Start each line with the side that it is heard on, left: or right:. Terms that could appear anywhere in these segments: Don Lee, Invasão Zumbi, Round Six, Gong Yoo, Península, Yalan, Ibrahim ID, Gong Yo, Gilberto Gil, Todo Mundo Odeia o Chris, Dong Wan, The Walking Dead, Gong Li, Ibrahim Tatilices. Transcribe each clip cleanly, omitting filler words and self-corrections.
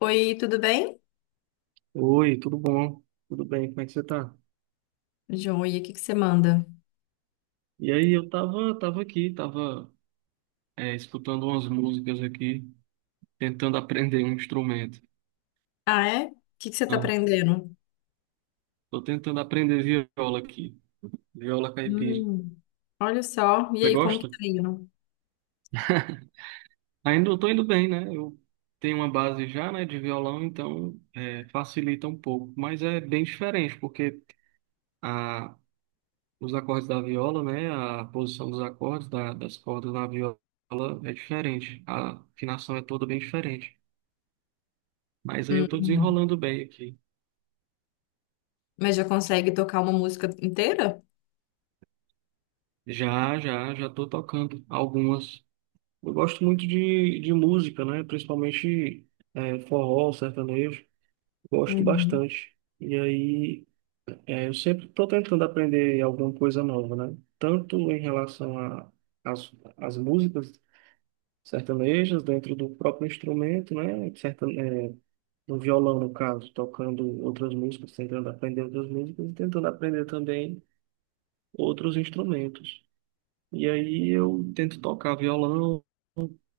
left: Oi, tudo bem?
right: Oi, tudo bom? Tudo bem, como é que você tá?
left: Joia, o que que você manda?
right: E aí, eu tava aqui, escutando umas músicas aqui, tentando aprender um instrumento.
left: Ah, é? O que que você tá
right: Ah,
left: aprendendo?
right: tô tentando aprender viola aqui, viola caipira.
left: Hum, olha só. E
right: Você
left: aí, como que
right: gosta?
left: tá indo?
right: Ainda eu tô indo bem, né? Eu tenho uma base já, né, de violão, então facilita um pouco. Mas é bem diferente, porque a, os acordes da viola, né, a posição dos acordes, das cordas na viola é diferente. A afinação é toda bem diferente. Mas aí eu tô
left: Hum,
right: desenrolando bem aqui.
left: mas já consegue tocar uma música inteira?
right: Já, já, já tô tocando algumas. Eu gosto muito de música, né? Principalmente forró, sertanejo. Gosto
left: Uhum.
right: bastante. E aí eu sempre tô tentando aprender alguma coisa nova, né? Tanto em relação a as, as músicas sertanejas dentro do próprio instrumento, né? No violão, no caso, tocando outras músicas, tentando aprender outras músicas e tentando aprender também outros instrumentos. E aí eu tento tocar violão,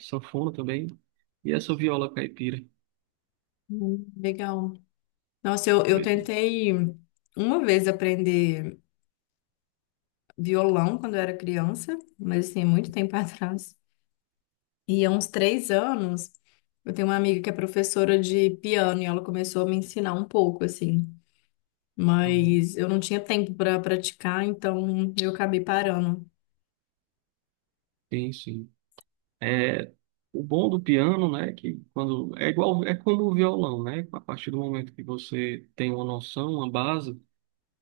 right: sanfona também. E essa viola caipira.
left: Legal. Nossa, eu
right: Pois é.
left: tentei uma vez aprender violão quando eu era criança, mas assim, é muito tempo atrás. E há uns três anos, eu tenho uma amiga que é professora de piano e ela começou a me ensinar um pouco, assim.
right: Uhum.
left: Mas eu não tinha tempo para praticar, então eu acabei parando.
right: Sim, sim. É, o bom do piano, né, que quando é igual, é como o violão, né? A partir do momento que você tem uma noção, uma base,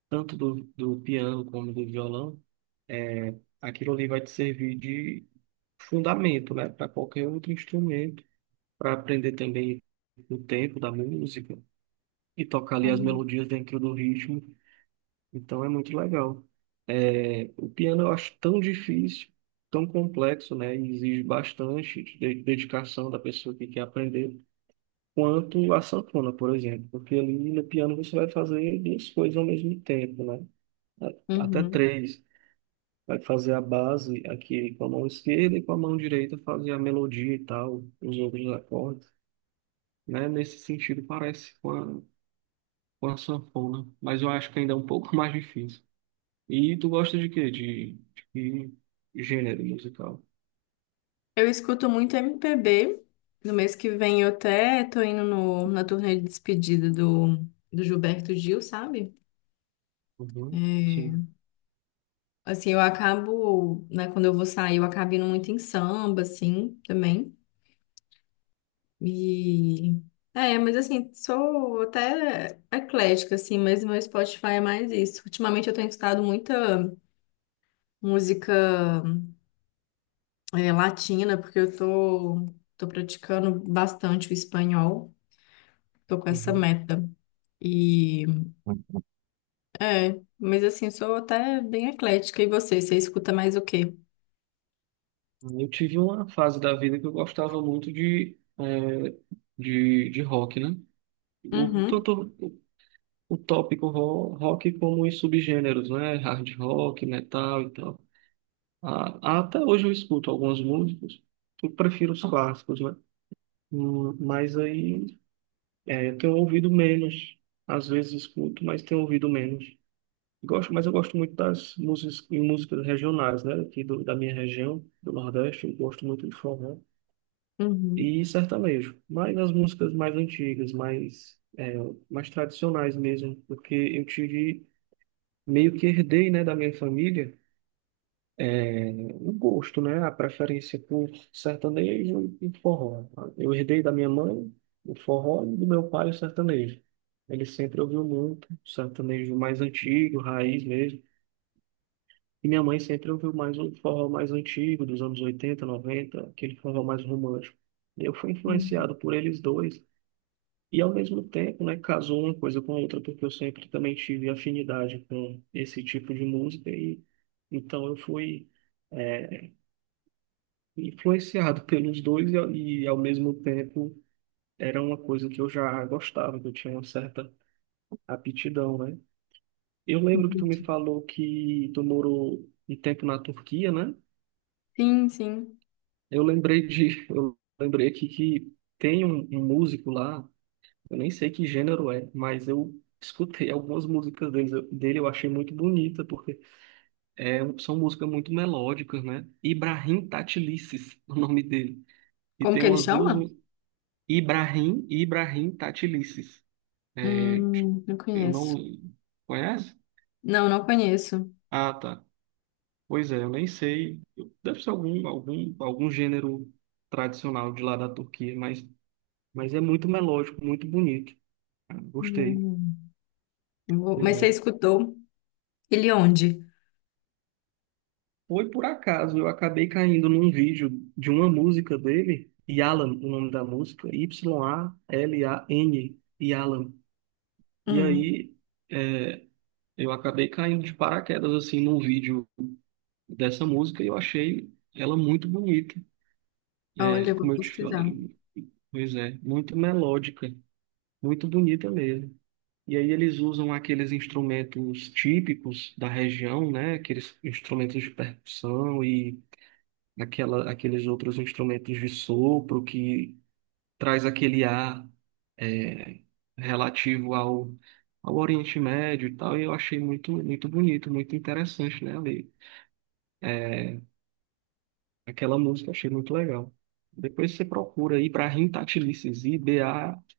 right: tanto do piano como do violão, aquilo ali vai te servir de fundamento, né, para qualquer outro instrumento, para aprender também o tempo da música e tocar ali as
left: Uhum.
right: melodias dentro do ritmo. Então é muito legal. É, o piano eu acho tão difícil, tão complexo, né? E exige bastante dedicação da pessoa que quer aprender, quanto a sanfona, por exemplo. Porque ali no piano você vai fazer duas coisas ao mesmo tempo, né? A- Até
left: Uhum.
right: três. Vai fazer a base aqui com a mão esquerda e com a mão direita fazer a melodia e tal, os outros acordes, né? Nesse sentido parece com a sanfona, mas eu acho que ainda é um pouco mais difícil. E tu gosta de quê? De que gênero musical?
left: Eu escuto muito MPB. No mês que vem eu até tô indo na turnê de despedida do Gilberto Gil, sabe?
right: Uhum,
left: É,
right: sim.
left: assim, eu acabo, né, quando eu vou sair, eu acabo indo muito em samba, assim, também. E. É, mas assim, sou até eclética, assim, mas meu Spotify é mais isso. Ultimamente eu tenho escutado muita música. É latina, porque eu tô praticando bastante o espanhol, tô com essa
right: Uhum.
left: meta. E é, mas assim, eu sou até bem eclética. E você, você escuta mais o quê?
right: Eu tive uma fase da vida que eu gostava muito de rock, né?
left: Uhum,
right: Tanto o tópico rock como os subgêneros, né? Hard rock, metal e tal. Ah, até hoje eu escuto alguns músicos, eu prefiro os clássicos, né? Mas aí eu tenho ouvido menos. Às vezes escuto, mas tenho ouvido menos. Gosto, mas eu gosto muito das músicas regionais, né? Aqui da minha região, do Nordeste, eu gosto muito de forró
left: uhum,
right: e sertanejo. Mas as músicas mais antigas, mais tradicionais mesmo, porque meio que herdei, né, da minha família, é, o gosto, né? A preferência por sertanejo e forró. Eu herdei da minha mãe o forró e do meu pai o sertanejo. Ele sempre ouviu muito sertanejo mais antigo, raiz mesmo. E minha mãe sempre ouviu mais um forró mais antigo, dos anos 80, 90, aquele forró mais romântico. Eu fui
left: uhum.
right: influenciado por eles dois. E ao mesmo tempo, né, casou uma coisa com a outra, porque eu sempre também tive afinidade com esse tipo de música. E então eu fui, é, influenciado pelos dois e ao mesmo tempo era uma coisa que eu já gostava, que eu tinha uma certa aptidão, né? Eu lembro que tu me
left: Entendi.
right: falou que tu morou um tempo na Turquia, né?
left: Sim, sim.
right: Eu lembrei aqui que tem um músico lá, eu nem sei que gênero é, mas eu escutei algumas músicas dele, eu achei muito bonita, porque são músicas muito melódicas, né? Ibrahim Tatilices, o nome dele. E
left: Como
right: tem
left: que ele
right: umas
left: chama?
right: duas, Ibrahim e Ibrahim Tatilices. É,
left: Não
right: eu não
left: conheço.
right: conhece?
left: Não, não conheço.
right: Ah, tá. Pois é, eu nem sei. Deve ser algum gênero tradicional de lá da Turquia, mas é muito melódico, muito bonito. Ah, gostei.
left: Hum,
right: Pois
left: mas você
right: é.
left: escutou ele onde?
right: Foi por acaso, eu acabei caindo num vídeo de uma música dele, Yalan, o nome da música, Y-A-L-A-N, Yalan. E
left: Hum,
right: aí, é, eu acabei caindo de paraquedas, assim, num vídeo dessa música e eu achei ela muito bonita.
left: olha,
right: É,
left: eu vou
right: como eu te
left: pesquisar.
right: falei, pois é, muito melódica, muito bonita mesmo. E aí eles usam aqueles instrumentos típicos da região, né? Aqueles instrumentos de percussão e aqueles outros instrumentos de sopro que traz aquele ar é, relativo ao Oriente Médio e tal. E eu achei muito, muito bonito, muito interessante, né, ali. É, aquela música eu achei muito legal. Depois você procura Ibrahim Tatilices, I-B-R-A-H-I-M-T-A-T-L-I-S-E-S.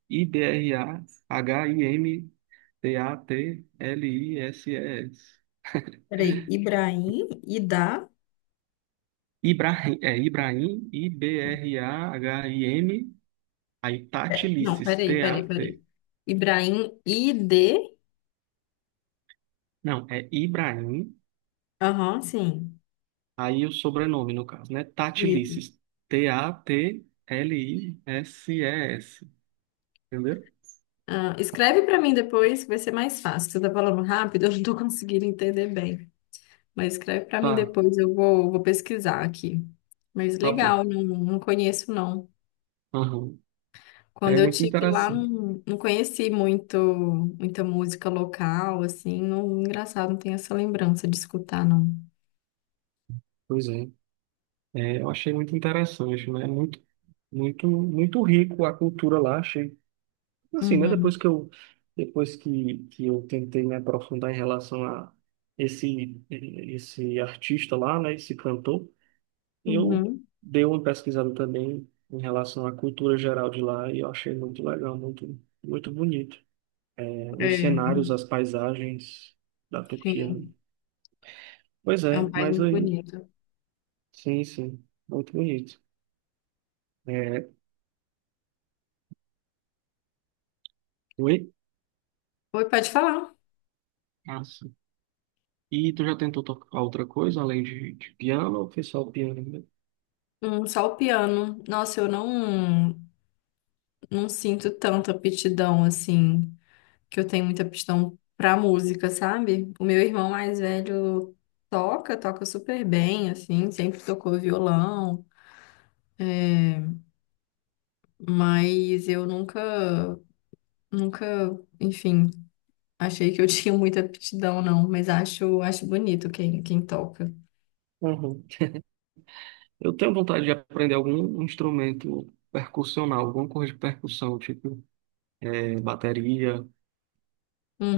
left: Peraí, Ibrahim, Idá.
right: A I B R A H I M T A T L I S E S. Ibrahim, é Ibrahim, I-B-R-A-H-I-M, aí
left: É, não,
right: Tatilices,
left: peraí, peraí, peraí.
right: T-A-T.
left: Ibrahim ID.
right: Não, é Ibrahim,
left: Aham, sim.
right: aí o sobrenome no caso, né?
left: Isso.
right: Tatilices, T-A-T-L-I-S-E-S. Entendeu?
left: Ah, escreve para mim depois, que vai ser mais fácil. Você tá falando rápido, eu não tô conseguindo entender bem. Mas escreve para mim
right: Tá,
left: depois, vou pesquisar aqui. Mas
right: tá bom.
left: legal, não, não conheço não.
right: Aham. É
left: Quando eu
right: muito
left: tive lá,
right: interessante.
left: não, não conheci muito, muita música local, assim. Não, engraçado, não tenho essa lembrança de escutar, não.
right: Pois é. É, eu achei muito interessante, né? Muito, muito, muito rico a cultura lá, achei. Assim, né?
left: Uhum,
right: Depois que eu tentei me aprofundar em relação a esse artista lá, né? Esse cantor, eu
left: uhum.
right: dei uma pesquisada também em relação à cultura geral de lá e eu achei muito legal, muito, muito bonito. É,
left: É,
right: os
left: é
right: cenários,
left: um,
right: as paisagens da Turquia.
left: sim,
right: Pois
left: é um
right: é,
left: país
right: mas
left: muito
right: aí,
left: bonito.
right: sim, sim, muito bonito. É, oi?
left: Oi, pode falar.
right: Ah, e tu já tentou tocar outra coisa além de piano ou foi só o piano mesmo?
left: Só o piano. Nossa, eu não, não sinto tanta aptidão assim, que eu tenho muita aptidão pra música, sabe? O meu irmão mais velho toca super bem, assim, sempre tocou violão, mas eu nunca, nunca, enfim, achei que eu tinha muita aptidão, não, mas acho, acho bonito quem, quem toca.
right: Uhum. Eu tenho vontade de aprender algum instrumento percussional, alguma coisa de percussão, tipo bateria,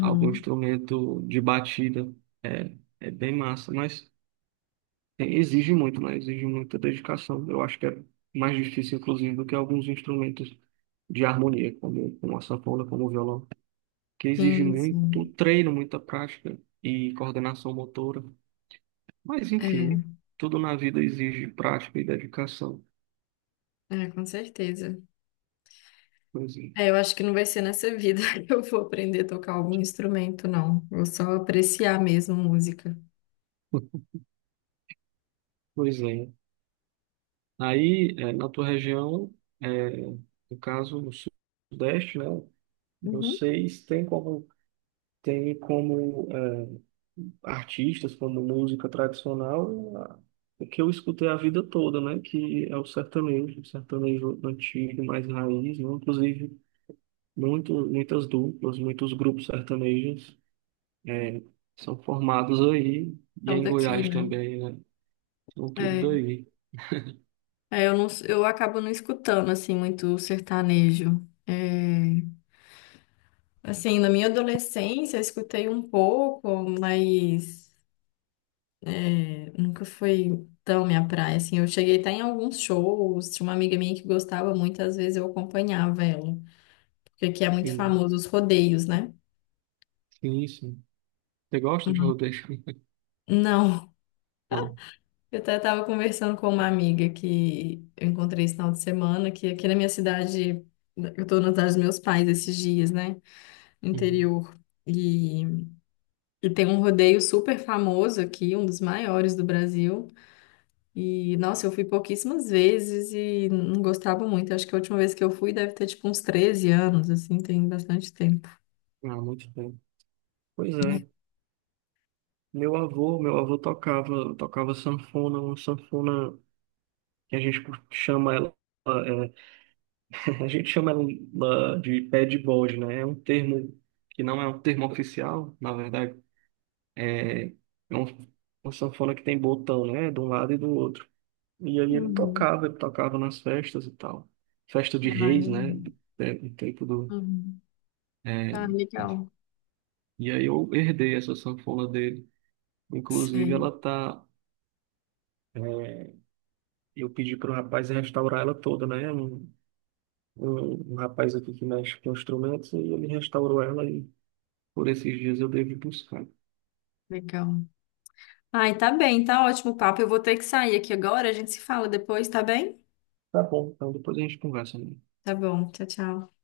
right: algum instrumento de batida. É bem massa, mas exige muito, né? Exige muita dedicação. Eu acho que é mais difícil, inclusive, do que alguns instrumentos de harmonia, como a sanfona, como o violão, que exige
left: Sim,
right: muito
left: sim.
right: treino, muita prática e coordenação motora. Mas
left: É,
right: enfim, né? Tudo na vida exige prática e dedicação.
left: é, com certeza.
right: Pois é.
left: É, eu acho que não vai ser nessa vida que eu vou aprender a tocar algum instrumento, não. Vou só apreciar mesmo música.
right: Pois é. Aí, na tua região, é, no caso, no Sudeste, né?
left: Uhum.
right: Vocês têm como, artistas, como música tradicional, o que eu escutei a vida toda, né? Que é o sertanejo antigo, mais raiz, né? Inclusive, muitas duplas, muitos grupos sertanejos É, são formados aí, e
left: Então,
right: em
left: daqui,
right: Goiás
left: né?
right: também, né? São tudo
left: É,
right: daí.
left: é, eu acabo não escutando, assim, muito sertanejo. É, assim, na minha adolescência, eu escutei um pouco, mas é, nunca foi tão minha praia, assim. Eu cheguei até em alguns shows, tinha uma amiga minha que gostava muito, às vezes eu acompanhava ela. Porque aqui é muito
right: Sim,
left: famoso os rodeios, né?
right: sim, sim. Você gosta de rodeio?
left: Não.
right: Não.
left: Eu até estava conversando com uma amiga que eu encontrei esse final de semana, que aqui na minha cidade, eu estou na cidade dos meus pais esses dias, né? No
right: Uhum.
left: interior. E, e tem um rodeio super famoso aqui, um dos maiores do Brasil. E, nossa, eu fui pouquíssimas vezes e não gostava muito. Acho que a última vez que eu fui deve ter, tipo, uns 13 anos, assim, tem bastante tempo.
right: Ah, muito bem. Pois é. Meu avô tocava sanfona, uma sanfona que a gente chama ela, é, a gente chama ela de pé de bode, né? É um termo que não é um termo oficial, na verdade. É um- uma sanfona que tem botão, né? De um lado e do outro. E aí ele
left: Uhum.
right: tocava, ele tocava nas festas e tal. Festa de
left: Ai,
right: reis,
left: legal.
right: né? É, no tempo do.
left: Uhum. Ah,
right: é,
left: legal.
right: E aí eu herdei essa sanfona dele. Inclusive,
left: Sei,
right: ela tá. é, Eu pedi para o rapaz restaurar ela toda, né? Um rapaz aqui que mexe com instrumentos e ele restaurou ela e por esses dias eu devo buscar.
left: legal. Ai, tá bem, tá ótimo o papo. Eu vou ter que sair aqui agora, a gente se fala depois, tá bem?
right: Tá bom, então depois a gente conversa, né?
left: Tá bom, tchau, tchau.